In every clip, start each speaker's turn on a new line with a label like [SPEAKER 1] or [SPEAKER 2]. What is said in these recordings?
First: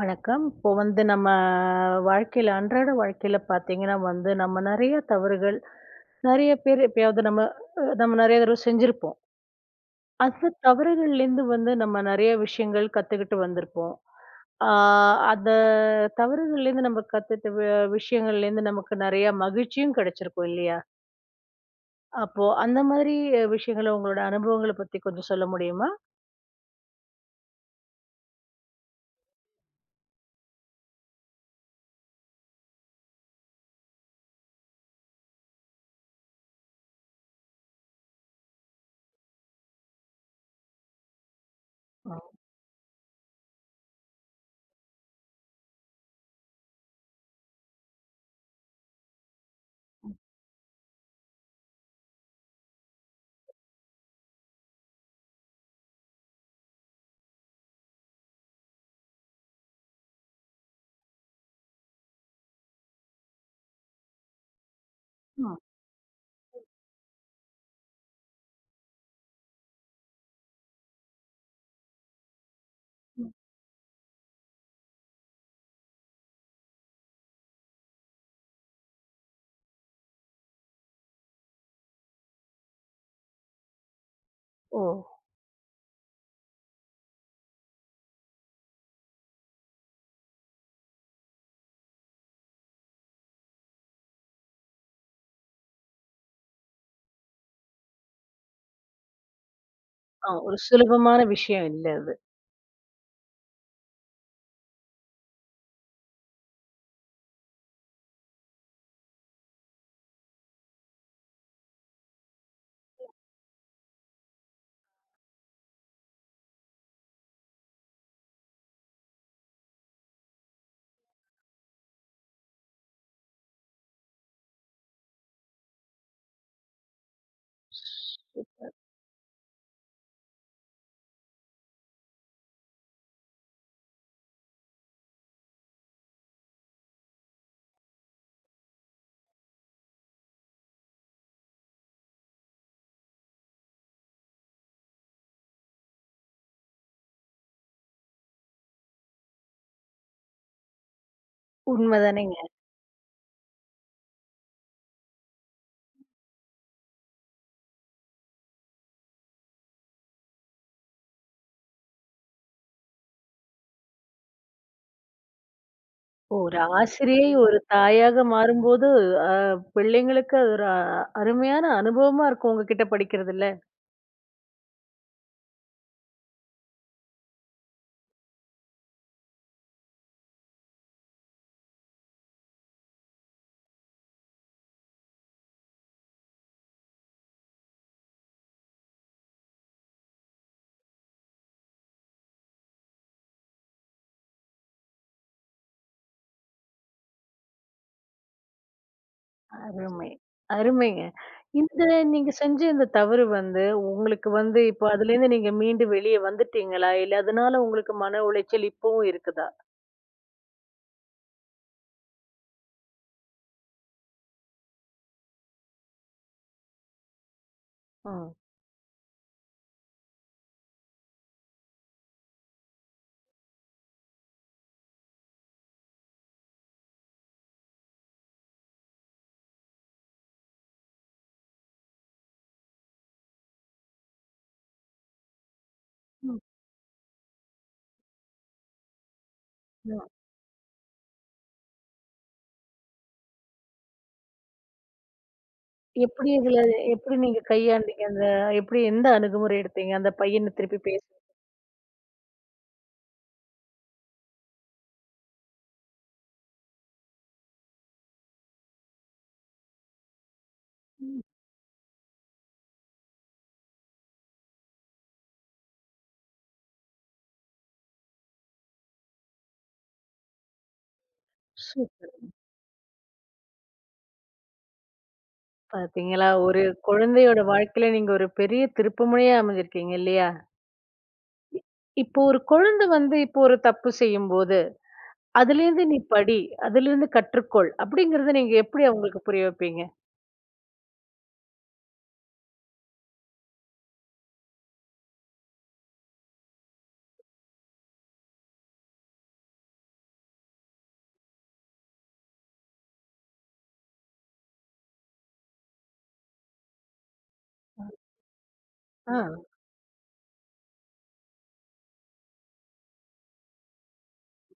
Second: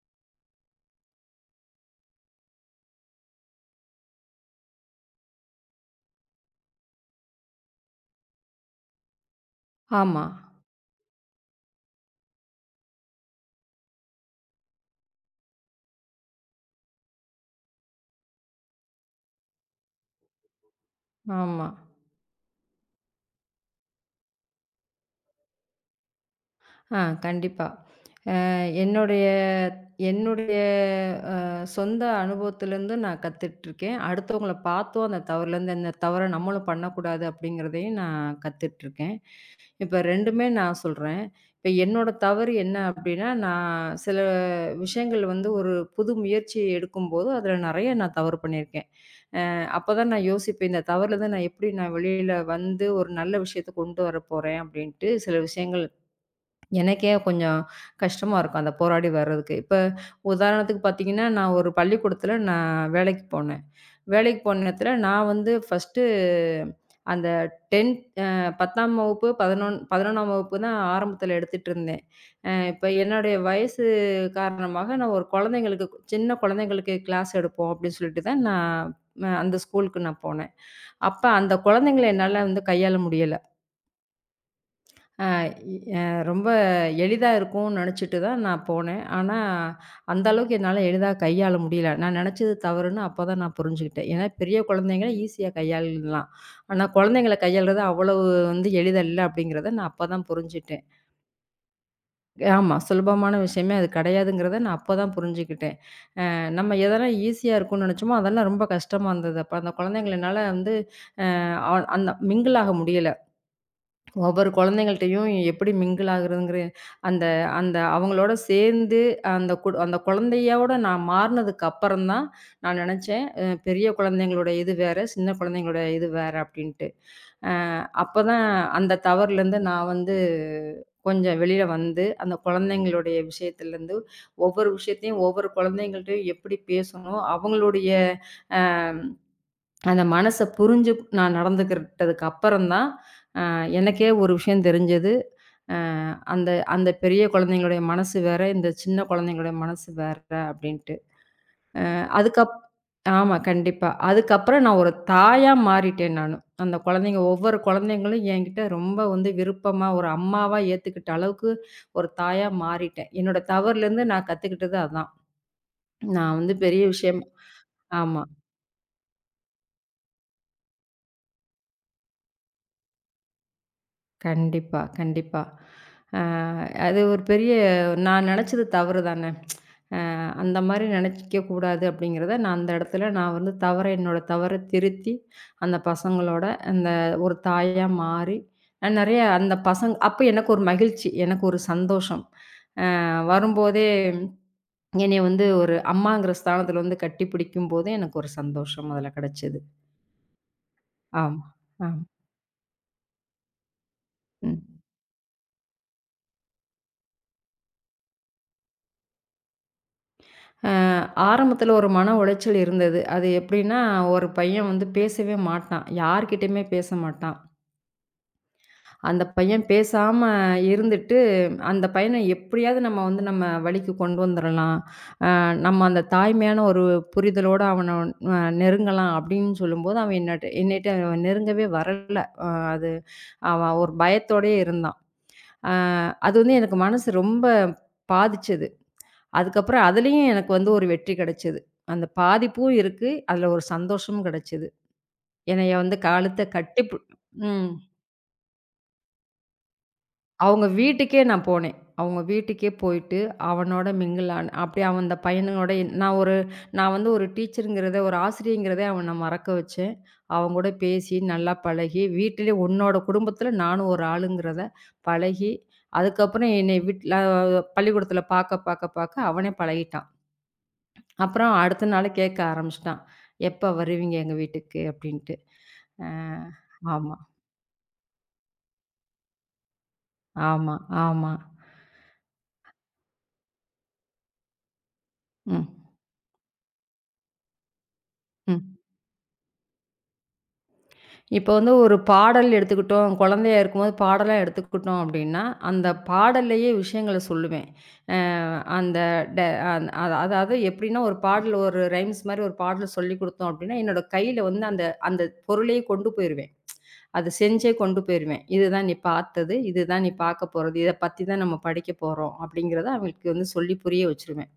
[SPEAKER 1] வணக்கம். இப்போ வந்து நம்ம அன்றாட வாழ்க்கையில பார்த்தீங்கன்னா வந்து, நம்ம நெறைய தவறுகள், நெறைய பேர் எப்பயாவது நம்ம அ நம்ம நெறைய தடவ செஞ்சிருப்போம்.
[SPEAKER 2] ஆமா,
[SPEAKER 1] அந்த தவறுகள்லேருந்து வந்து நம்ம நெறைய விஷயங்கள் கத்துக்கிட்டு வந்திருப்போம். ஆ அந்த தவறுகள்லேருந்து நம்ம கத்துட்ட விஷயங்கள்லேருந்து நமக்கு நெறைய மகிழ்ச்சியும் கிடைச்சிருக்கும் இல்லையா?
[SPEAKER 2] ஆமா.
[SPEAKER 1] அப்போ அந்த மாதிரி விஷயங்கள உங்களோட அனுபவங்கள பத்தி கொஞ்சம் சொல்ல முடியுமா?
[SPEAKER 2] ஆ கண்டிப்பா. அ என்னுடைய என்னுடைய அ சொந்த அனுபவத்திலருந்து நான் கத்துட்டுருக்கேன். அடுத்தவங்கள பார்த்தும் அந்த தவறுலேருந்து இந்த தவற நம்மளும் பண்ணக்கூடாது அப்படிங்கிறதையும் நான் கத்துட்டுருக்கேன். இப்ப 2மே நான் சொல்றேன். இப்ப என்னோட
[SPEAKER 1] ஆ.
[SPEAKER 2] தவறு என்ன அப்படின்னா, நான் சில விஷயங்கள் வந்து ஒரு புது முயற்சி எடுக்கும்போது, அதில நெறைய நான் தவறு பண்ணியிருக்கேன். அப்பதான் நான் யோசிப்பேன், இந்த தவறுலேருந்து நான் எப்படி வெளியில வந்து ஒரு நல்ல விஷயத்த கொண்டு வரப்போறேன் அப்படின்ட்டு சில விஷயங்கள் எனக்கே கொஞ்சம் கஷ்டமா இருக்கும், அந்த போராடி வர்றதுக்கு. இப்ப உதாரணத்துக்கு பார்த்தீங்கன்னா, நான் ஒரு பள்ளிக்கூடத்துல வேலைக்கு போனேன். வேலைக்கு போன நேரத்துல நான் வந்து
[SPEAKER 1] ம்.
[SPEAKER 2] ஃபர்ஸ்ட்டு அந்த 10த் அ 10ஆம் வகுப்பு, 11 11ஆம் வகுப்பு தான் ஆரம்பத்துல எடுத்துட்டுருந்தேன். இப்ப என்னுடைய வயசு காரணமாக நான் ஒரு குழந்தைங்களுக்கு சின்ன குழந்தைங்களுக்கு கிளாஸ் எடுப்போம் அப்படின்னு சொல்லிட்டு தான் நான் அந்த ஸ்கூலுக்கு போனேன். அப்ப அந்த குழந்தைங்கள என்னால வந்து கையாள முடியல.
[SPEAKER 1] ஓ!
[SPEAKER 2] அ இ அ ரொம்ப எளிதா இருக்கும்னு நினச்சுட்டு தான் நான் போனேன். ஆனா, அந்த அளவுக்கு என்னால எளிதா கையாள முடியல. நான் நினச்சது தவறுன்னு அப்ப தான் நான் புரிஞ்சுக்கிட்டேன். ஏன்னா, பெரிய குழந்தைங்கள ஈஸியா கையாளலாம். ஆனா, குழந்தைங்கள கையாளுறது அவ்வளவு வந்து எளிதல்ல அப்படிங்கிறத நான் அப்ப தான்
[SPEAKER 1] ஆ, ஒரு
[SPEAKER 2] புரிஞ்சுட்டேன்.
[SPEAKER 1] சுலபமான விஷயம் இல்ல அது.
[SPEAKER 2] ஆமா, சுலபமான விஷயமே அது கிடையாதுங்கிறத நான் அப்ப தான் புரிஞ்சுக்கிட்டேன். நம்ம எதெல்லாம் ஈஸியா இருக்கும்னு நினச்சோமோ, அதெல்லாம் ரொம்ப கஷ்டமா இருந்தது. அப்ப அந்த குழந்தைங்கள என்னால வந்து அ அ அந்த மிங்கிள் ஆக முடியல. ஒவ்வொரு குழந்தைங்கள்ட்டயும் எப்படி மிங்கிள் ஆகுறதுங்கிற அந்த அந்த அவங்களோட சேர்ந்து அந்த அந்த குழந்தையோட நான் மாறுனதுக்கு அப்புறம் தான் நான் நினச்சேன், பெரிய குழந்தைங்களோட இது வேற, சின்ன குழந்தைங்களோட இது வேற அப்படின்ட்டு. அ அப்பதான் அந்த தவறுலேருந்து நான் வந்து கொஞ்சம் வெளியில வந்து, அந்த குழந்தைங்களுடைய விஷயத்துலேருந்து ஒவ்வொரு விஷயத்தையும் ஒவ்வொரு குழந்தைங்கள்ட்டயும் எப்படி பேசணும், அவங்களுடைய அ அந்த மனச புரிஞ்சு நான் நடந்துக்கிட்டதுக்கு அப்புறம் தான், அ எனக்கே ஒரு விஷயம் தெரிஞ்சது. அ அந்த அந்த பெரிய குழந்தைங்களுடைய மனசு வேற, இந்த சின்ன குழந்தைங்களுடைய மனசு வேற அப்படின்ட்டு.
[SPEAKER 1] உண்மதானே?
[SPEAKER 2] அதுக்கப் ஆமா, கண்டிப்பா. அதுக்கப்புறம் நான் ஒரு தாயா மாறிட்டேன் நானு. அந்த குழந்தைங்க ஒவ்வொரு குழந்தைங்களும் என்கிட்ட ரொம்ப வந்து விருப்பமா, ஒரு அம்மாவா ஏத்துக்கிட்ட அளவுக்கு ஒரு தாயா மாறிட்டேன். என்னோட தவறுலேருந்து நான் கத்துக்கிட்டது அதான். நான் வந்து
[SPEAKER 1] ஒரு
[SPEAKER 2] பெரிய விஷயம்
[SPEAKER 1] ஆசிரியை ஒரு
[SPEAKER 2] ஆமா.
[SPEAKER 1] தாயாக மாறும்போது, அ பிள்ளைங்களுக்கு அது ஒரு அருமையான அனுபவமா இருக்கும் உங்ககிட்ட படிக்கிறதுல.
[SPEAKER 2] கண்டிப்பா, கண்டிப்பா. அ அது ஒரு பெரிய நான் நெனச்சது தவறு தானே! அந்த மாரி நெனைக்க கூடாது அப்படிங்கிறத நான் அந்த இடத்துல நான் வந்து என்னோட தவற திருத்தி, அந்த பசங்களோட அந்த ஒரு தாயா மாறி, நான் நெறைய அந்த பசங்க அப்ப எனக்கு ஒரு மகிழ்ச்சி, எனக்கு ஒரு சந்தோஷம். வரும்போதே என்னைய வந்து ஒரு அம்மாங்கிற ஸ்தானத்துல வந்து கட்டிப்பிடிக்கும்போது எனக்கு ஒரு சந்தோஷம் அதுல கிடைச்சது.
[SPEAKER 1] அருமை, அருமைங்க.
[SPEAKER 2] ஆமா.
[SPEAKER 1] இந்த
[SPEAKER 2] ஆமா.
[SPEAKER 1] நீங்க செஞ்ச இந்த தவறு வந்து, உங்களுக்கு வந்து
[SPEAKER 2] ம்.
[SPEAKER 1] இப்ப அதுலேருந்து நீங்க மீண்டு வெளிய வந்துட்டீங்களா? இல்ல அதனால உங்களுக்கு மன உளைச்சல் இப்பவும் இருக்குதா?
[SPEAKER 2] அ ஆரம்பத்துல ஒரு மன உளைச்சல் இருந்தது. அது எப்படின்னா, ஒரு பையன் வந்து பேசவே மாட்டான். யார்கிட்டயுமே பேச மாட்டான்.
[SPEAKER 1] ம்.
[SPEAKER 2] அந்த பையன் பேசாம இருந்துட்டு, அந்த பையன எப்படியாவது நம்ம வந்து நம்ம வழிக்கு கொண்டு வந்துரலாம். நம்ம அந்த தாய்மையான ஒரு புரிதலோட அவன நெருங்கலாம் அப்படின்னு சொல்லும்போது, அவன் என்னட்ட என்னட்ட நெருங்கவே வரல. அ அது அவன் ஒரு பயத்தோடயே இருந்தான். அ அது
[SPEAKER 1] ம்.
[SPEAKER 2] வந்து எனக்கு மனசு ரொம்ப பாதிச்சது. அதுக்கப்புறம்
[SPEAKER 1] ம்.
[SPEAKER 2] அதுலயும் எனக்கு வந்து ஒரு வெற்றி கிடைச்சது. அந்த பாதிப்பும் இருக்கு. அதுல ஒரு சந்தோஷமும் கிடைச்சது. என்னைய வந்து
[SPEAKER 1] எப்படி
[SPEAKER 2] காலத்த
[SPEAKER 1] இதுல
[SPEAKER 2] கட்டி
[SPEAKER 1] எப்படி நீங்க
[SPEAKER 2] ம்.
[SPEAKER 1] கையாண்டீங்க? அந்த எப்படி எந்த அணுகுமுறை எடுத்தீங்க? அந்த பையன
[SPEAKER 2] அவங்க
[SPEAKER 1] திருப்பி பேச
[SPEAKER 2] வீட்டுக்கே நான் போனேன். அவங்க வீட்டுக்கே போயிட்டு, அவனோட மிங்கிள் ஆன அப்படியே அவன் அந்த பையனுங்களோட என்- நான் ஒரு நான் வந்து ஒரு டீச்சருங்கிறத, ஒரு ஆசிரியங்கிறத அவன மறக்க வச்சேன். அவன் கூட பேசி, நல்லா பழகி, வீட்டிலே உன்னோட குடும்பத்தில நானும் ஒரு ஆளுங்கிறத பழகி, அதுக்கப்புறம் என்னைய வீட்ல பள்ளிக்கூடத்தில பார்க்க அவனே பழகிட்டான். அப்புறம் அடுத்த நாள்
[SPEAKER 1] சூப்பர்!
[SPEAKER 2] கேட்க ஆரம்பிச்சுட்டான். "எப்ப வருவீங்க எங்க வீட்டுக்கு?" அப்படின்ட்டு. அ
[SPEAKER 1] பார்த்தீங்களா? ஒரு
[SPEAKER 2] ஆமா,
[SPEAKER 1] குழந்தையோட வாழ்க்கையில நீங்க ஒரு பெரிய திருப்புமுனையா அமைஞ்சிருக்கீங்க இல்லையா?
[SPEAKER 2] ஆமா, ஆமா.
[SPEAKER 1] இப்போ ஒரு குழந்தை வந்து இப்போ ஒரு தப்பு செய்யும்போது,
[SPEAKER 2] ம்,
[SPEAKER 1] "அதுலேருந்து நீ படி, அதுலேருந்து கற்றுக்கொள்" அப்படிங்கிறத நீங்க
[SPEAKER 2] ம்.
[SPEAKER 1] எப்படி அவங்களுக்கு புரிய வைப்பீங்க?
[SPEAKER 2] இப்போ வந்து ஒரு பாடல் எடுத்துக்கிட்டோம், குழந்தையா இருக்கும்போது பாடலா எடுத்துக்கிட்டோம் அப்படின்னா, அந்த பாடல்லயே விஷயங்கள சொல்லுவேன். அ அந்த ட அந் அத அதாவது எப்படின்னா, ஒரு பாடல் ஒரு ரைம்ஸ் மாரி ஒரு பாடல் சொல்லிக் குடுத்தோம் அப்படின்னா, என்னோட கையில வந்து அந்த அந்த பொருளையே கொண்டு போயிருவேன். அத செஞ்சே கொண்டு போயிருவேன். "இதுதான் நீ
[SPEAKER 1] ஆ.
[SPEAKER 2] பார்த்தது, இதுதான் நீ பார்க்க போறது, இத பத்தி தான் நம்ம படிக்க போறோம்." அப்படிங்கிறத அவங்களுக்கு வந்து சொல்லி புரிய வச்சுருவேன்.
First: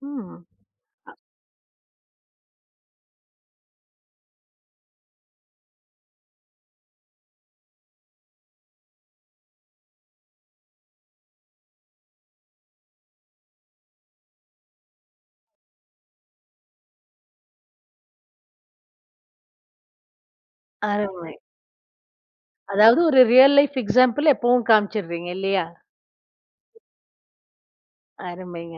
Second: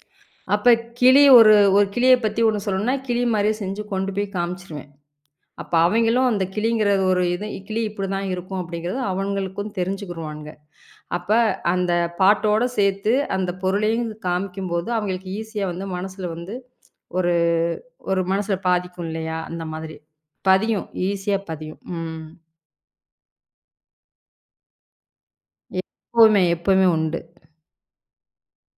[SPEAKER 1] ம்.
[SPEAKER 2] அப்ப கிளி ஒரு ஒரு கிளிய பத்தி ஒண்ணு சொல்லணும்னா, கிளி மாரியே செஞ்சு கொண்டு போய் காமிச்சிருவேன். அப்ப அவைங்களும் அந்த கிளிங்கிற ஒரு இது கிளி இப்படிதான் இருக்கும் அப்படிங்கிறது அவங்களுக்கும் தெரிஞ்சுக்குருவானுங்க. அப்ப அந்த பாட்டோட சேர்த்து அந்த பொருளையும் காமிக்கும்போது, அவங்களுக்கு ஈஸியா வந்து மனசுல வந்து ஒரு ஒரு மனசுல பாதிக்கும் இல்லையா? அந்த மாதிரி. பதியும்.
[SPEAKER 1] அருமை.
[SPEAKER 2] ஈஸியா பதியும். ம்.
[SPEAKER 1] அதாவது ஒரு ரியல் லைஃப் எக்ஸாம்பிள் எப்பவும் காமிச்சிடுறீங்க இல்லையா?
[SPEAKER 2] எப்பவுமே, எப்பவுமே உண்டு.
[SPEAKER 1] அருமைங்க.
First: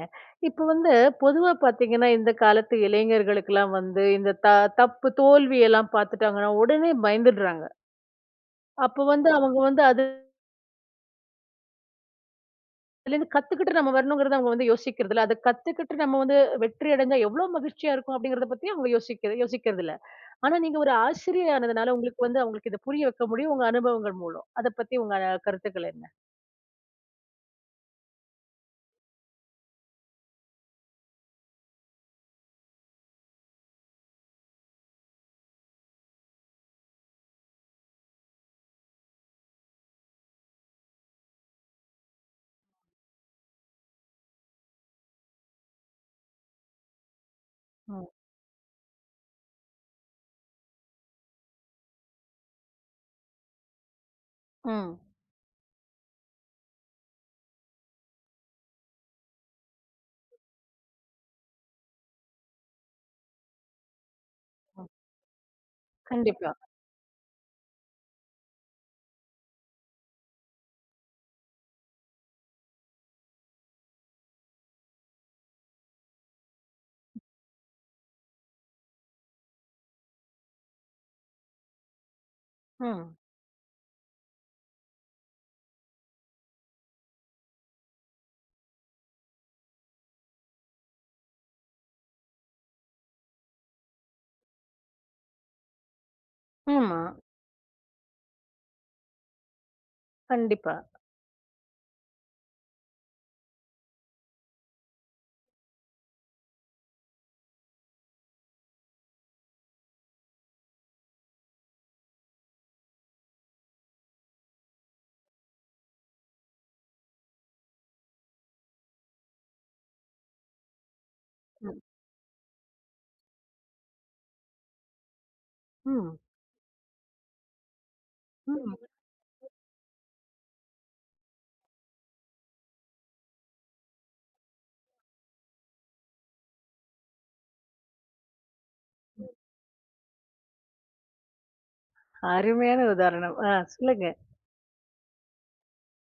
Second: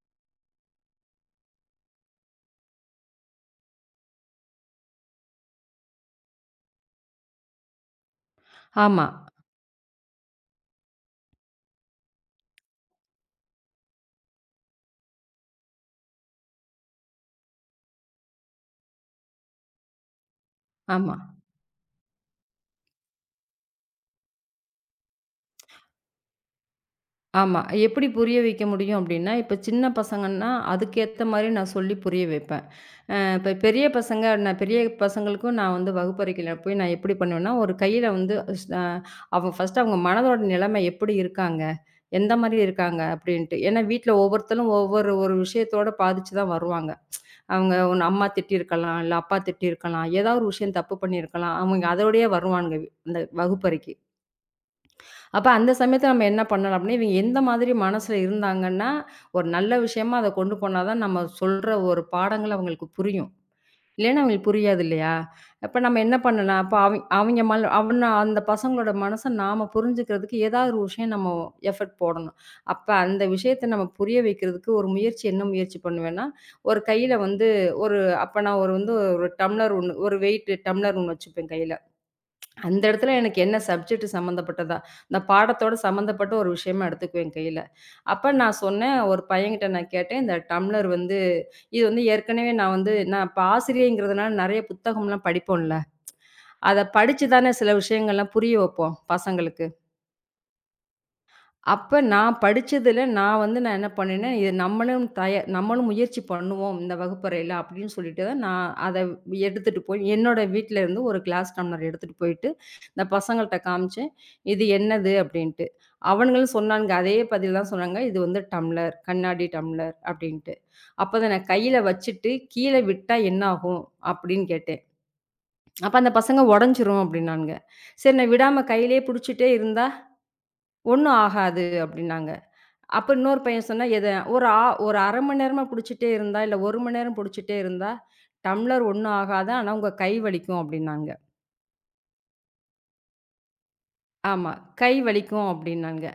[SPEAKER 1] இப்போ வந்து பொதுவா பார்த்தீங்கன்னா, இந்த காலத்து இளைஞர்களுக்கெல்லாம் வந்து இந்த தப்பு தோல்வியெல்லாம் பார்த்துட்டாங்கன்னா, உடனே பயந்துடுறாங்க. அப்போ
[SPEAKER 2] ஆமா,
[SPEAKER 1] வந்து அவங்க வந்து அதுல அதுலேருந்து கத்துக்கிட்டு நம்ம வரணுங்கிறது அவங்க வந்து யோசிக்கிறதில்ல. அத கத்துக்கிட்டு நம்ம வந்து வெற்றி அடைஞ்சா எவ்ளோ மகிழ்ச்சியா இருக்கும் அப்படிங்கிறத பத்தி அவங்க யோசிக்க யோசிக்கிறதில்ல. ஆனா நீங்க ஒரு
[SPEAKER 2] ஆமா,
[SPEAKER 1] ஆசிரியர் ஆனதுனால உங்களுக்கு வந்து அவங்களுக்கு இத புரிய வைக்க முடியும் உங்க அனுபவங்கள் மூலம். அத பத்தி உங்க கருத்துக்கள் என்ன?
[SPEAKER 2] ஆமா. எப்படி புரிய வைக்க முடியும் அப்படின்னா, இப்ப சின்ன பசங்கன்னா, அதுக்கேத்த மாரி நான் சொல்லி புரிய வைப்பேன். இப்ப பெரிய பசங்க நான் பெரிய பசங்களுக்கும் நான் வந்து வகுப்பறைக்குள்ள போய் நான் எப்படி பண்ணுவேன்னா, ஒரு கையில வந்து ஸ் அ அவங்க ஃபர்ஸ்ட்டு அவங்க மனதோட நிலைமை எப்படி இருக்காங்க? எந்த மாதிரி இருக்காங்க? அப்படின்ட்டு. ஏன்னா வீட்ல ஒவ்வொருத்தரும் ஒவ்வொரு ஒரு விஷயத்தோட பாதிச்சு தான் வருவாங்க. அவங்க
[SPEAKER 1] ம்.
[SPEAKER 2] ஒண்ணு அம்மா திட்டியிருக்கலாம், இல்ல அப்பா திட்டியிருக்கலாம், ஏதாவது ஒரு விஷயம் தப்பு பண்ணியிருக்கலாம். அவங்க அதோடயே வருவானுங்க இந்த வகுப்பறைக்கு.
[SPEAKER 1] ம்.
[SPEAKER 2] அப்ப அந்த சமயத்துல நம்ம என்ன பண்ணலாம் அப்படின்னா, இவங்க எந்த மாதிரி மனசுல இருந்தாங்கன்னா, ஒரு நல்ல விஷயமா அத கொண்டு போனா தான் நம்ம சொல்ற ஒரு பாடங்கள் அவங்களுக்கு புரியும். இல்லன்னா அவங்களுக்கு புரியாது
[SPEAKER 1] ம்.
[SPEAKER 2] இல்லையா? அப்ப நம்ம என்ன
[SPEAKER 1] கண்டிப்பா.
[SPEAKER 2] பண்ணலாம்? அப்ப அவங் அவெங்க மல அவன அந்த பசங்களோட மனச நாம புரிஞ்சுக்கிறதுக்கு ஏதாவது ஒரு விஷயம் நம்ம எஃபர்ட் போடணும். அப்ப அந்த விஷயத்த நம்ம புரிய வைக்கிறதுக்கு ஒரு முயற்சி என்ன முயற்சி பண்ணுவேன்னா, ஒரு கையில வந்து ஒரு அப்ப நான் ஒரு வந்து ஒரு டம்ளர் ஒண்ணு ஒரு வெயிட் டம்ளர் ஒண்ணு வச்சுப்பேன் கையில. அந்த இடத்துல
[SPEAKER 1] ம்.
[SPEAKER 2] எனக்கு என்ன சப்ஜெக்ட் சம்மந்தப்பட்டதா, இந்த பாடத்தோட சம்மந்தப்பட்ட ஒரு விஷயமா எடுத்துக்குவேன் கையில. அப்ப நான் சொன்னேன், ஒரு பையன்கிட்ட நான் கேட்டேன், "இந்த டம்ளர் வந்து இது வந்து ஏற்கனவே நான் வந்து நான் இப்ப ஆசிரியைங்கிறதுனால நெறைய புத்தகம்லாம் படிப்போம்ல. அத
[SPEAKER 1] ஆமா.
[SPEAKER 2] படிச்சு தானே சில விஷயங்கள்லாம் புரிய வைப்போம் பசங்களுக்கு.
[SPEAKER 1] கண்டிப்பா.
[SPEAKER 2] அப்ப நான் படிச்சதுல நான் என்ன பண்ணேன்னா, இது நம்மளும் முயற்சி பண்ணுவோம் இந்த வகுப்பறையில அப்படின்னு சொல்லிட்டு தான் நான் அத எடுத்துட்டு போய் என்னோட வீட்ல இருந்து ஒரு கிளாஸ் டம்ளர் எடுத்துட்டு போயிட்டு, இந்த பசங்கள்ட்ட காமிச்சேன். இது என்னது அப்படின்ட்டு. அவனுங்களும் சொன்னானுங்க. அதே பதில் தான் சொன்னாங்க. இது வந்து டம்ளர், கண்ணாடி டம்ளர் அப்படின்ட்டு. அப்பதான் நான் கையில
[SPEAKER 1] ம்.
[SPEAKER 2] வச்சுட்டு கீழ விட்டா என்னாகும்? அப்படின்னு கேட்டேன். அப்ப அந்த
[SPEAKER 1] ம்.
[SPEAKER 2] பசங்க உடைஞ்சிரும் அப்படின்னானுங்க. சரி நான் விடாம
[SPEAKER 1] ம்.
[SPEAKER 2] கையிலேயே புடிச்சுட்டே இருந்தா ஒண்ணும் ஆகாது அப்படின்னாங்க. அப்ப இன்னொரு பையன் சொன்னான், எத ஒரு ஆ ஒரு 1/2 மணி நேரமா புடிச்சுட்டே இருந்தா, இல்ல 1 மணி நேரம் புடிச்சுட்டே இருந்தா, டம்ளர் ஒண்ணும் ஆகாது. ஆனா உங்க கை வலிக்கும் அப்டின்னாங்க.
[SPEAKER 1] அருமையான உதாரணம். ஆ, சொல்லுங்க.
[SPEAKER 2] ஆமா. கை வலிக்கும் அப்டின்னாங்க.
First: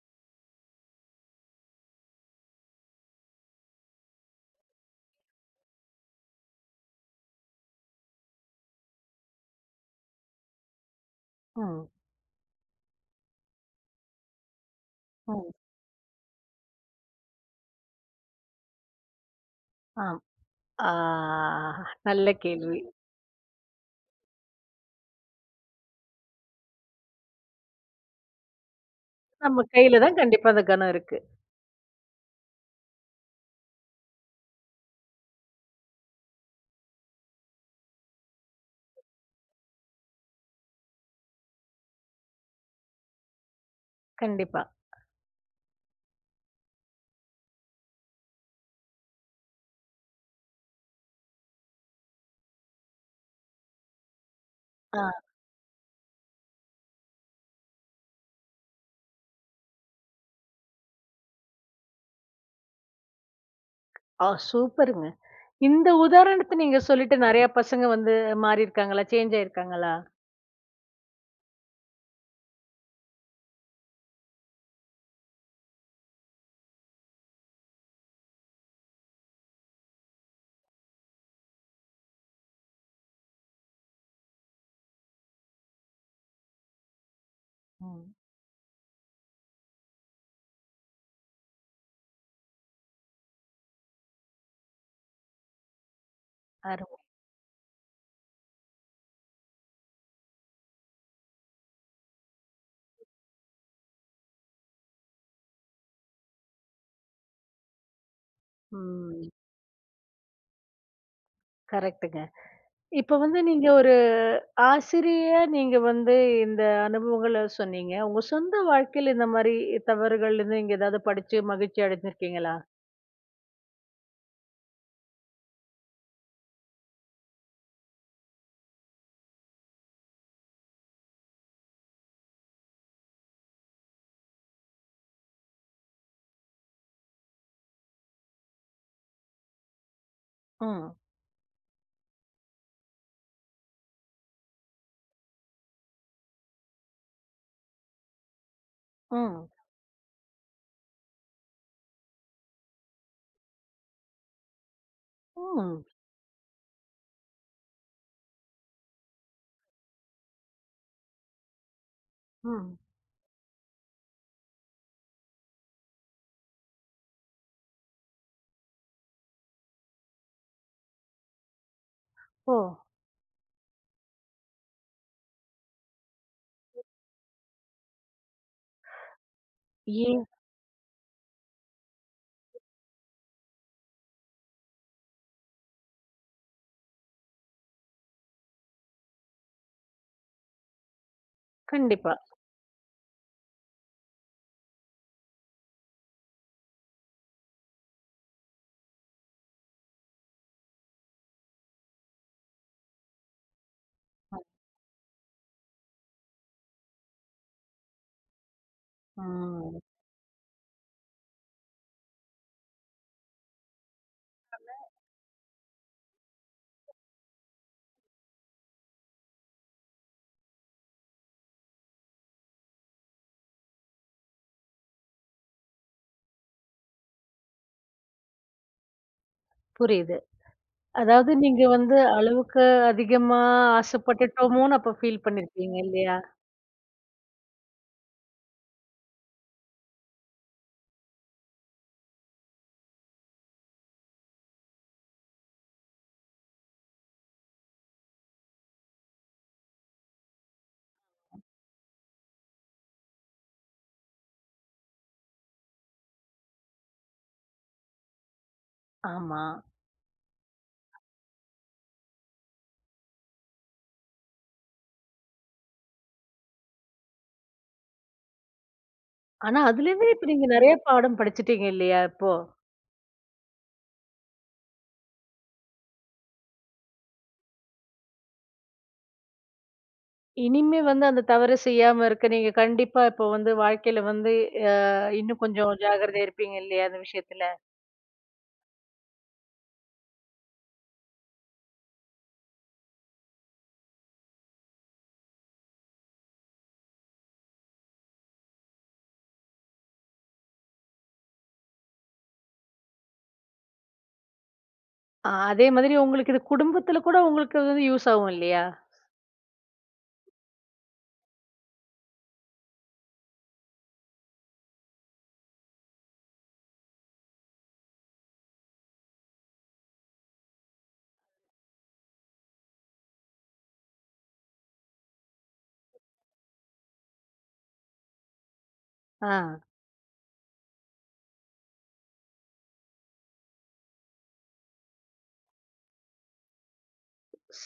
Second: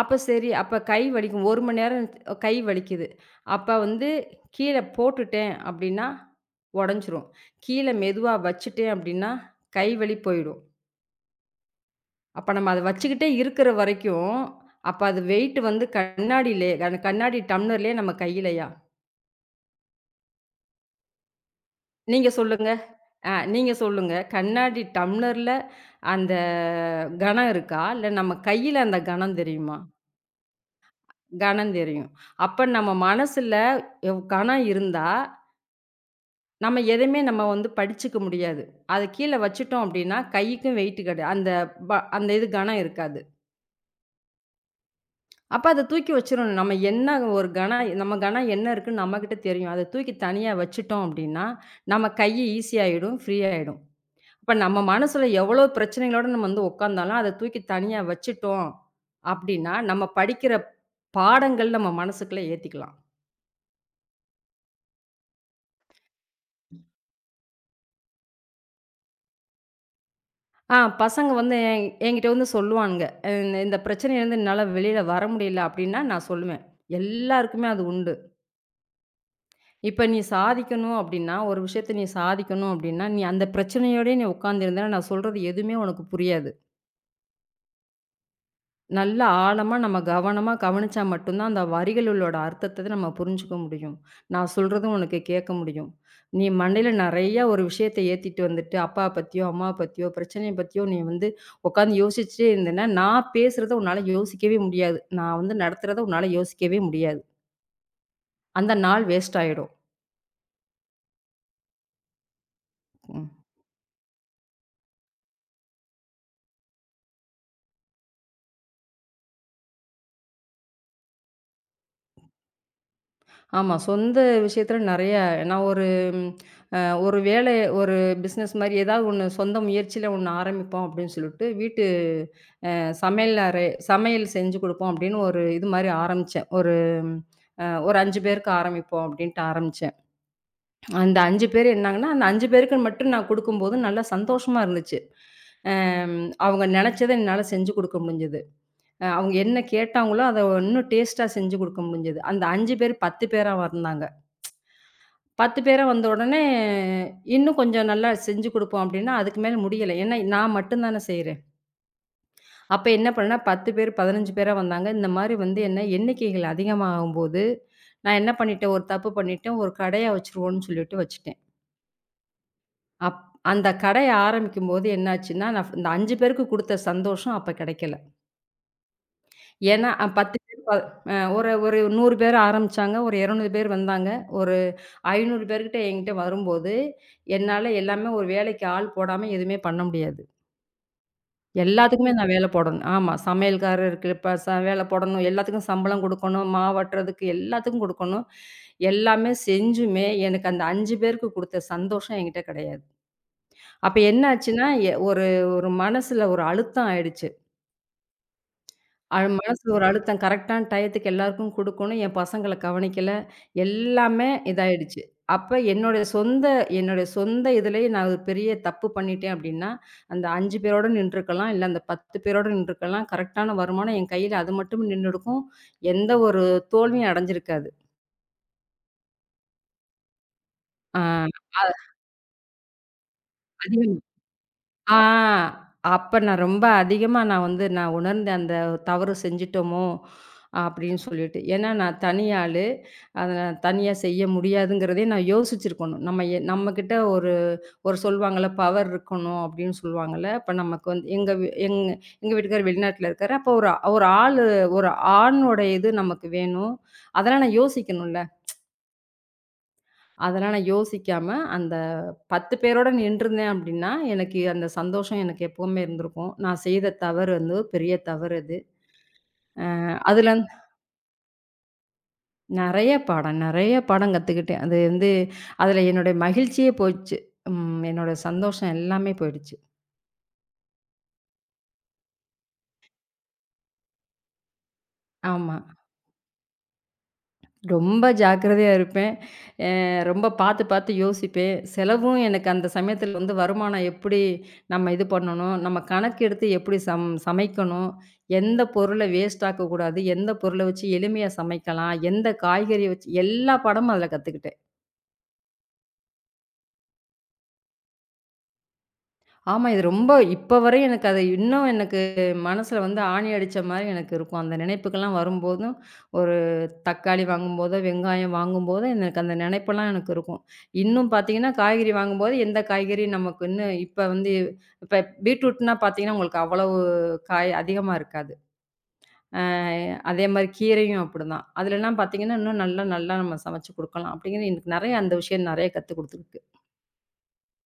[SPEAKER 2] அப்ப சரி, அப்ப கை வலிக்கும். 1 மணி நேரம் கை வலிக்குது. அப்ப வந்து கீழ போட்டுட்டேன் அப்டின்னா, உடைஞ்சிரும். கீழ மெதுவா வச்சுட்டேன் அப்டின்னா, கை வலி போயிடும்.
[SPEAKER 1] ம்.
[SPEAKER 2] அப்ப நம்ம அத வச்சுக்கிட்டே இருக்கிற வரைக்கும், அப்ப அது
[SPEAKER 1] ம்.
[SPEAKER 2] வெயிட் வந்து கண்ணாடியிலே அந்த கண்ணாடி டம்ளர்லயே நம்ம கையிலயா?
[SPEAKER 1] ஆம். ஆ,
[SPEAKER 2] நீங்க
[SPEAKER 1] நல்ல
[SPEAKER 2] சொல்லுங்க.
[SPEAKER 1] கேள்வி.
[SPEAKER 2] நீங்க சொல்லுங்க. கண்ணாடி டம்ளர்ல அந்த கணம் இருக்கா? இல்ல நம்ம கையில அந்த கணம்
[SPEAKER 1] நம்ம
[SPEAKER 2] தெரியுமா?
[SPEAKER 1] கையில தான் கண்டிப்பா அந்த கனம் இருக்கு.
[SPEAKER 2] கணம் தெரியும். அப்ப நம்ம மனசுல கணம் இருந்தா, நம்ம எதையுமே நம்ம வந்து படிச்சுக்க முடியாது. அத கீழ வச்சுட்டோம் அப்டின்னா, கைக்கும் வெயிட் கிடை அந்த ப அந்த இது கணம் இருக்காது.
[SPEAKER 1] கண்டிப்பா.
[SPEAKER 2] அப்ப அத தூக்கி வச்சுரணும். நம்ம கணம் என்ன இருக்குன்னு நம்மகிட்ட தெரியும். அத தூக்கி தனியா வச்சுட்டோம் அப்டின்னா, நம்ம கை ஈஸியாயிடும், ஃப்ரீ ஆயிடும். இப்ப நம்ம மனசுல
[SPEAKER 1] ஆ.
[SPEAKER 2] எவ்வளோ பிரச்சனைகளோட நம்ம வந்து உட்காந்தாலும், அத தூக்கி தனியா வச்சுட்டோம் அப்டின்னா, நம்ம படிக்கிற பாடங்கள் நம்ம மனசுக்குள்ள ஏத்திக்கலாம்.
[SPEAKER 1] ஆ, சூப்பருங்க. இந்த உதாரணத்த நீங்க சொல்லிட்டு நெறைய பசங்க வந்து மாறியிருக்காங்களா? சேஞ்ச் ஆயிருக்காங்களா?
[SPEAKER 2] பசங்க வந்து என்கிட்ட வந்து சொல்லுவானுங்க. இந்த பிரச்சனையிலருந்து என்னால வெளில வர முடியல அப்டின்னா, நான் சொல்லுவேன். எல்லாருக்குமே அது உண்டு. இப்ப நீ சாதிக்கணும் அப்டின்னா, ஒரு விஷயத்த நீ சாதிக்கணும் அப்டின்னா, நீ அந்த பிரச்சனையோடயே உட்கார்ந்திருந்தேன்னா, நான் சொல்றது எதுவுமே உனக்கு புரியாது.
[SPEAKER 1] ம்.
[SPEAKER 2] நல்லா ஆழமா நம்ம கவனமா கவனிச்சா மட்டும் தான் அந்த வரிகளோட அர்த்தத்த நம்ம புரிஞ்சுக்க முடியும். நான் சொல்றதும் உனக்கு கேட்க முடியும். நீ மண்டையில
[SPEAKER 1] அருமை.
[SPEAKER 2] நெறைய ஒரு விஷயத்த ஏத்திட்டு வந்துட்டு, அப்பாவ பத்தியோ, அம்மாவ பத்தியோ, பிரச்சனைய பத்தியோ நீ வந்து உட்காந்து யோசிச்சுட்டே இருந்தேன்னா, நான் பேசுறத உன்னால யோசிக்கவே முடியாது. நான் வந்து நடத்துறத உன்னால யோசிக்கவே முடியாது. அந்த நாள்
[SPEAKER 1] ம்.
[SPEAKER 2] வேஸ்ட் ஆயிடும்.
[SPEAKER 1] கரெக்ட்டுங்க. இப்ப
[SPEAKER 2] ம்.
[SPEAKER 1] வந்து நீங்க ஒரு ஆசிரியையா நீங்க வந்து இந்த அனுபவங்கள சொன்னீங்க. உங்க சொந்த வாழ்க்கையில இந்த மாரி தவறுகள்லருந்து நீங்க ஏதாவது படிச்சு மகிழ்ச்சி அடைஞ்சிருக்கீங்களா?
[SPEAKER 2] ஆமா. சொந்த விஷயத்துல நெறைய நான் ஒரு அ ஒரு வேலை ஒரு பிசினஸ் மாரி ஏதாவது ஒண்ணு சொந்த முயற்சியில ஒண்ணு ஆரம்பிப்போம் அப்படின்னு சொல்லிட்டு, வீட்டு சமையல் அறை சமையல் செஞ்சு குடுப்போம் அப்படின்னு ஒரு இது மாரி ஆரம்பிச்சேன். ஒரு 5 பேருக்கு ஆரம்பிப்போம் அப்படின்ட்டு ஆரம்பிச்சேன்.
[SPEAKER 1] ம்.
[SPEAKER 2] அந்த 5 பேர் என்னாங்கன்னா, அந்த 5 பேருக்கு மட்டும் நான் குடுக்கும்போது நல்லா சந்தோஷமா இருந்துச்சு. அவங்க நெனச்சத என்னால செஞ்சு குடுக்க முடிஞ்சது. அவங்க
[SPEAKER 1] ம்.
[SPEAKER 2] என்ன கேட்டாங்களோ, அத இன்னும் டேஸ்ட்டா செஞ்சு குடுக்க முடிஞ்சது. அந்த 5 பேர் 10 பேரா வந்தாங்க. 10
[SPEAKER 1] ம்.
[SPEAKER 2] பேரா வந்த உடனே, இன்னும் கொஞ்சம் நல்லா செஞ்சு குடுப்போம் அப்படின்னா, அதுக்கு மேல முடியல. ஏன்னா நான் மட்டும் தானே செய்றேன்.
[SPEAKER 1] ம்.
[SPEAKER 2] அப்ப என்ன பண்ணேன்னா 10 பேர் 15 பேரா வந்தாங்க. இந்த மாரி வந்து என்ன எண்ணிக்கைகள் அதிகமாகும்போது, நான் என்ன பண்ணிட்டேன், ஒரு தப்பு பண்ணிட்டேன். ஒரு கடைய வச்சுருவோம்ன்னு சொல்லிட்டு வச்சுட்டேன்.
[SPEAKER 1] ஓ!
[SPEAKER 2] அப் அந்த கடைய ஆரம்பிக்கும்போது என்னாச்சுன்னா, நான் இந்த 5 பேருக்கு குடுத்த சந்தோஷம் அப்ப கெடைக்கல. ஏன்னா, அ
[SPEAKER 1] ஏன்
[SPEAKER 2] 10 பேர் ப அ ஒரு ஒரு 100 பேர் ஆரம்பிச்சாங்க. ஒரு 200 பேர் வந்தாங்க. ஒரு 500 பேர்கிட்ட என்கிட்ட வரும்போது, என்னால எல்லாமே ஒரு வேலைக்கு ஆள் போடாம எதுவுமே பண்ண முடியாது. எல்லாத்துக்குமே
[SPEAKER 1] கண்டிப்பா.
[SPEAKER 2] நான் வேலை போடணும். ஆமா. சமையல்காரர் இருக்கு. இப்ப வேலை போடணும். எல்லாத்துக்கும் சம்பளம் குடுக்கணும். மாவாட்டுறதுக்கு எல்லாத்துக்கும் குடுக்கணும். எல்லாமே செஞ்சுமே, எனக்கு அந்த 5 பேருக்கு குடுத்த சந்தோஷம் என்கிட்ட கிடையாது. அப்ப என்ன ஆச்சுன்னா, எ ஒரு ஒரு மனசுல ஒரு அழுத்தம் ஆயிடுச்சு. அது மனசுல
[SPEAKER 1] ம்.
[SPEAKER 2] ஒரு அழுத்தம். கரெக்டான டயத்துக்கு எல்லாருக்கும் குடுக்கணும். என் பசங்கள கவனிக்கல. எல்லாமே இதாயிடுச்சு. அப்ப என்னுடைய சொந்த இதுலயே நான் ஒரு பெரிய தப்பு பண்ணிட்டேன் அப்டின்னா, அந்த 5 பேரோட நின்றுக்கலாம். இல்ல அந்த 10 பேரோட நின்றுக்கலாம். கரெக்டான வருமானம் என் கையில அது மட்டும் நின்னுருக்கும். எந்த ஒரு தோல்வியும் அடைஞ்சிருக்காது.
[SPEAKER 1] புரியுது.
[SPEAKER 2] ஆ
[SPEAKER 1] அதாவது
[SPEAKER 2] அ
[SPEAKER 1] நீங்க வந்து அளவுக்கு அதிகமா
[SPEAKER 2] அதிக
[SPEAKER 1] ஆசைப்பட்டுட்டோமோன்னு அப்ப
[SPEAKER 2] ஆ.
[SPEAKER 1] ஃபீல் பண்ணியிருப்பீங்க
[SPEAKER 2] அப்ப
[SPEAKER 1] இல்லையா?
[SPEAKER 2] நான் ரொம்ப அதிகமா நான் உணர்ந்தேன். அந்த தவறு செஞ்சுட்டோமோ! அப்படின்னு சொல்லிட்டு. ஏன்னா நான் தனி ஆளு. அத நான் தனியா செய்ய முடியாதுங்கிறதே நான் யோசிச்சிருக்கணும். நம்மகிட்ட ஒரு ஒரு சொல்லுவாங்கல்ல, பவர் இருக்கணும் அப்படின்னு சொல்லுவாங்கல்ல. அப்ப நமக்கு வந்து எங்க வீ எங் எங்க வீட்டுக்காரர் வெளிநாட்ல இருக்காரு. அப்போ ஒரு ஒரு ஆளு ஒரு ஆணோட இது நமக்கு வேணும். அதெல்லாம் நான் யோசிக்கணும்ல.
[SPEAKER 1] ஆமா.
[SPEAKER 2] அதெல்லாம் நான் யோசிக்காம, அந்த 10 பேரோட நின்றுருந்தேன் அப்படின்னா, எனக்கு அந்த சந்தோஷம் எனக்கு எப்பவுமே இருந்திருக்கும். நான் செய்த தவறு வந்து பெரிய தவறு அது.
[SPEAKER 1] ஆனா,
[SPEAKER 2] அ
[SPEAKER 1] அதுலயுமே இப்ப
[SPEAKER 2] அதுல
[SPEAKER 1] நீங்க நெறைய பாடம் படிச்சுட்டீங்க இல்லையா இப்போ?
[SPEAKER 2] நெறைய பாடம் கத்துக்கிட்டேன். அது வந்து அதுல என்னுடைய மகிழ்ச்சியே போச்சு. ம். என்னோட சந்தோஷம் எல்லாமே போயிடுச்சு.
[SPEAKER 1] இனிமே வந்து அந்த தவறு செய்யாம இருக்க நீங்க கண்டிப்பா இப்போ வந்து வாழ்க்கையில வந்து அ இன்னும்
[SPEAKER 2] ஆமா.
[SPEAKER 1] கொஞ்சம் ஜாக்கிரதையா இருப்பீங்க இல்லையா அந்த விஷயத்துல?
[SPEAKER 2] ரொம்ப ஜாக்கிரதையா இருப்பேன். அ ரொம்ப பார்த்து யோசிப்பேன். செலவும் எனக்கு அந்த சமயத்துல வந்து வருமானம் எப்படி நம்ம இது பண்ணணும்? நம்ம கணக்கெடுத்து எப்படி சமைக்கணும்? எந்த பொருள வேஸ்ட் ஆக்கக்கூடாது? எந்த பொருள வச்சு எளிமையா சமைக்கலாம்? எந்த காய்கறிய வச்சு எல்லா பாடமும் அதுல கத்துக்கிட்டேன்.
[SPEAKER 1] அ, அதே மாதிரி உங்களுக்கு இது குடும்பத்துல கூட உங்களுக்கு வந்து யூஸ் ஆகும் இல்லையா?
[SPEAKER 2] ஆமா. இது ரொம்ப இப்ப வரை எனக்கு அது இன்னும் எனக்கு மனசுல வந்து ஆணி அடிச்ச மாரி எனக்கு இருக்கும். அந்த நினைப்புக்கெல்லாம் வரும்போதும், ஒரு தக்காளி வாங்கும்போதோ, வெங்காயம் வாங்கும்போதோ, எனக்கு அந்த நினைப்பெல்லாம் எனக்கு இருக்கும். இன்னும் பார்த்தீங்கன்னா, காய்கறி வாங்கும்போது எந்த காய்கறி நமக்கு இன்னும் இப்ப வந்து இப்ப பீட்ரூட்னா பார்த்தீங்கன்னா, உங்களுக்கு அவ்வளவு காய் அதிகமா இருக்காது.
[SPEAKER 1] ஆ.
[SPEAKER 2] அ அதே மாரி கீரையும் அப்படிதான். அதுலலாம் பார்த்தீங்கன்னா, இன்னும் நல்லா நல்லா நம்ம சமைச்சு குடுக்கலாம். அப்படிங்கிற எனக்கு நெறைய அந்த விஷயம் நெறைய கத்துக் குடுத்துருக்கு.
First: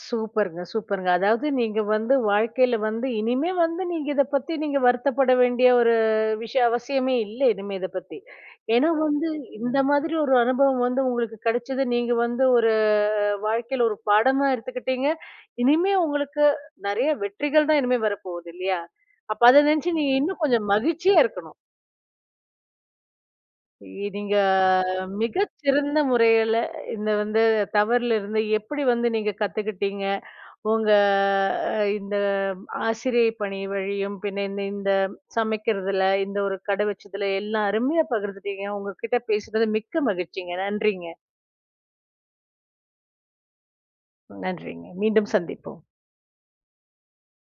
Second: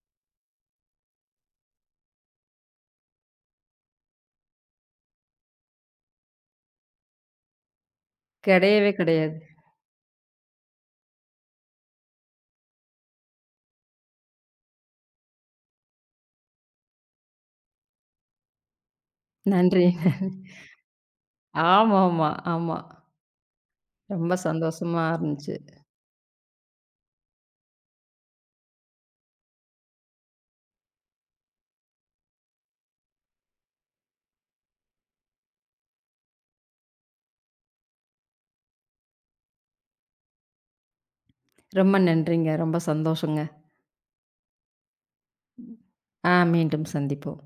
[SPEAKER 1] சூப்பர்ங்க, சூப்பர்ங்க. அதாவது நீங்க வந்து வாழ்க்கையில வந்து இனிமே வந்து நீங்க இத பத்தி நீங்க வருத்தப்பட வேண்டிய ஒரு விஷயம் அவசியமே இல்ல இனிமே இத பத்தி.
[SPEAKER 2] கிடையவே
[SPEAKER 1] ஏன்னா வந்து
[SPEAKER 2] கிடையாது.
[SPEAKER 1] இந்த மாதிரி ஒரு அனுபவம் வந்து உங்களுக்கு கிடைச்சது நீங்க வந்து ஒரு வாழ்க்கையில ஒரு பாடமா எடுத்துக்கிட்டீங்க. இனிமே உங்களுக்கு நெறைய வெற்றிகள் தான் இனிமே வரப்போகுது இல்லையா? அப்ப அத
[SPEAKER 2] நன்றி.
[SPEAKER 1] நெனச்சு நீங்க இன்னும் கொஞ்சம் மகிழ்ச்சியா இருக்கணும்.
[SPEAKER 2] ஆமாமா, ஆமா. ஆமா. ரொம்ப
[SPEAKER 1] நீங்க
[SPEAKER 2] சந்தோஷமா இருந்துச்சு.
[SPEAKER 1] மிகச்சிறந்த முறையில இந்த வந்து தவறுல இருந்து எப்படி வந்து நீங்க கத்துக்கிட்டீங்க? உங்க அ இந்த ஆசிரியை பணி வழியும், பின்ன இந்த இந்த சமைக்கிறதுல, இந்த ஒரு கடை வச்சதுல எல்லாம் அருமையா பகிர்ந்துட்டீங்க. உங்ககிட்ட பேசுனது மிக்க மகிழ்ச்சிங்க. நன்றிங்க.
[SPEAKER 2] ரொம்ப நன்றிங்க. ரொம்ப சந்தோஷங்க.
[SPEAKER 1] நன்றிங்க. மீண்டும் சந்திப்போம்.
[SPEAKER 2] மீண்டும் சந்திப்போம்.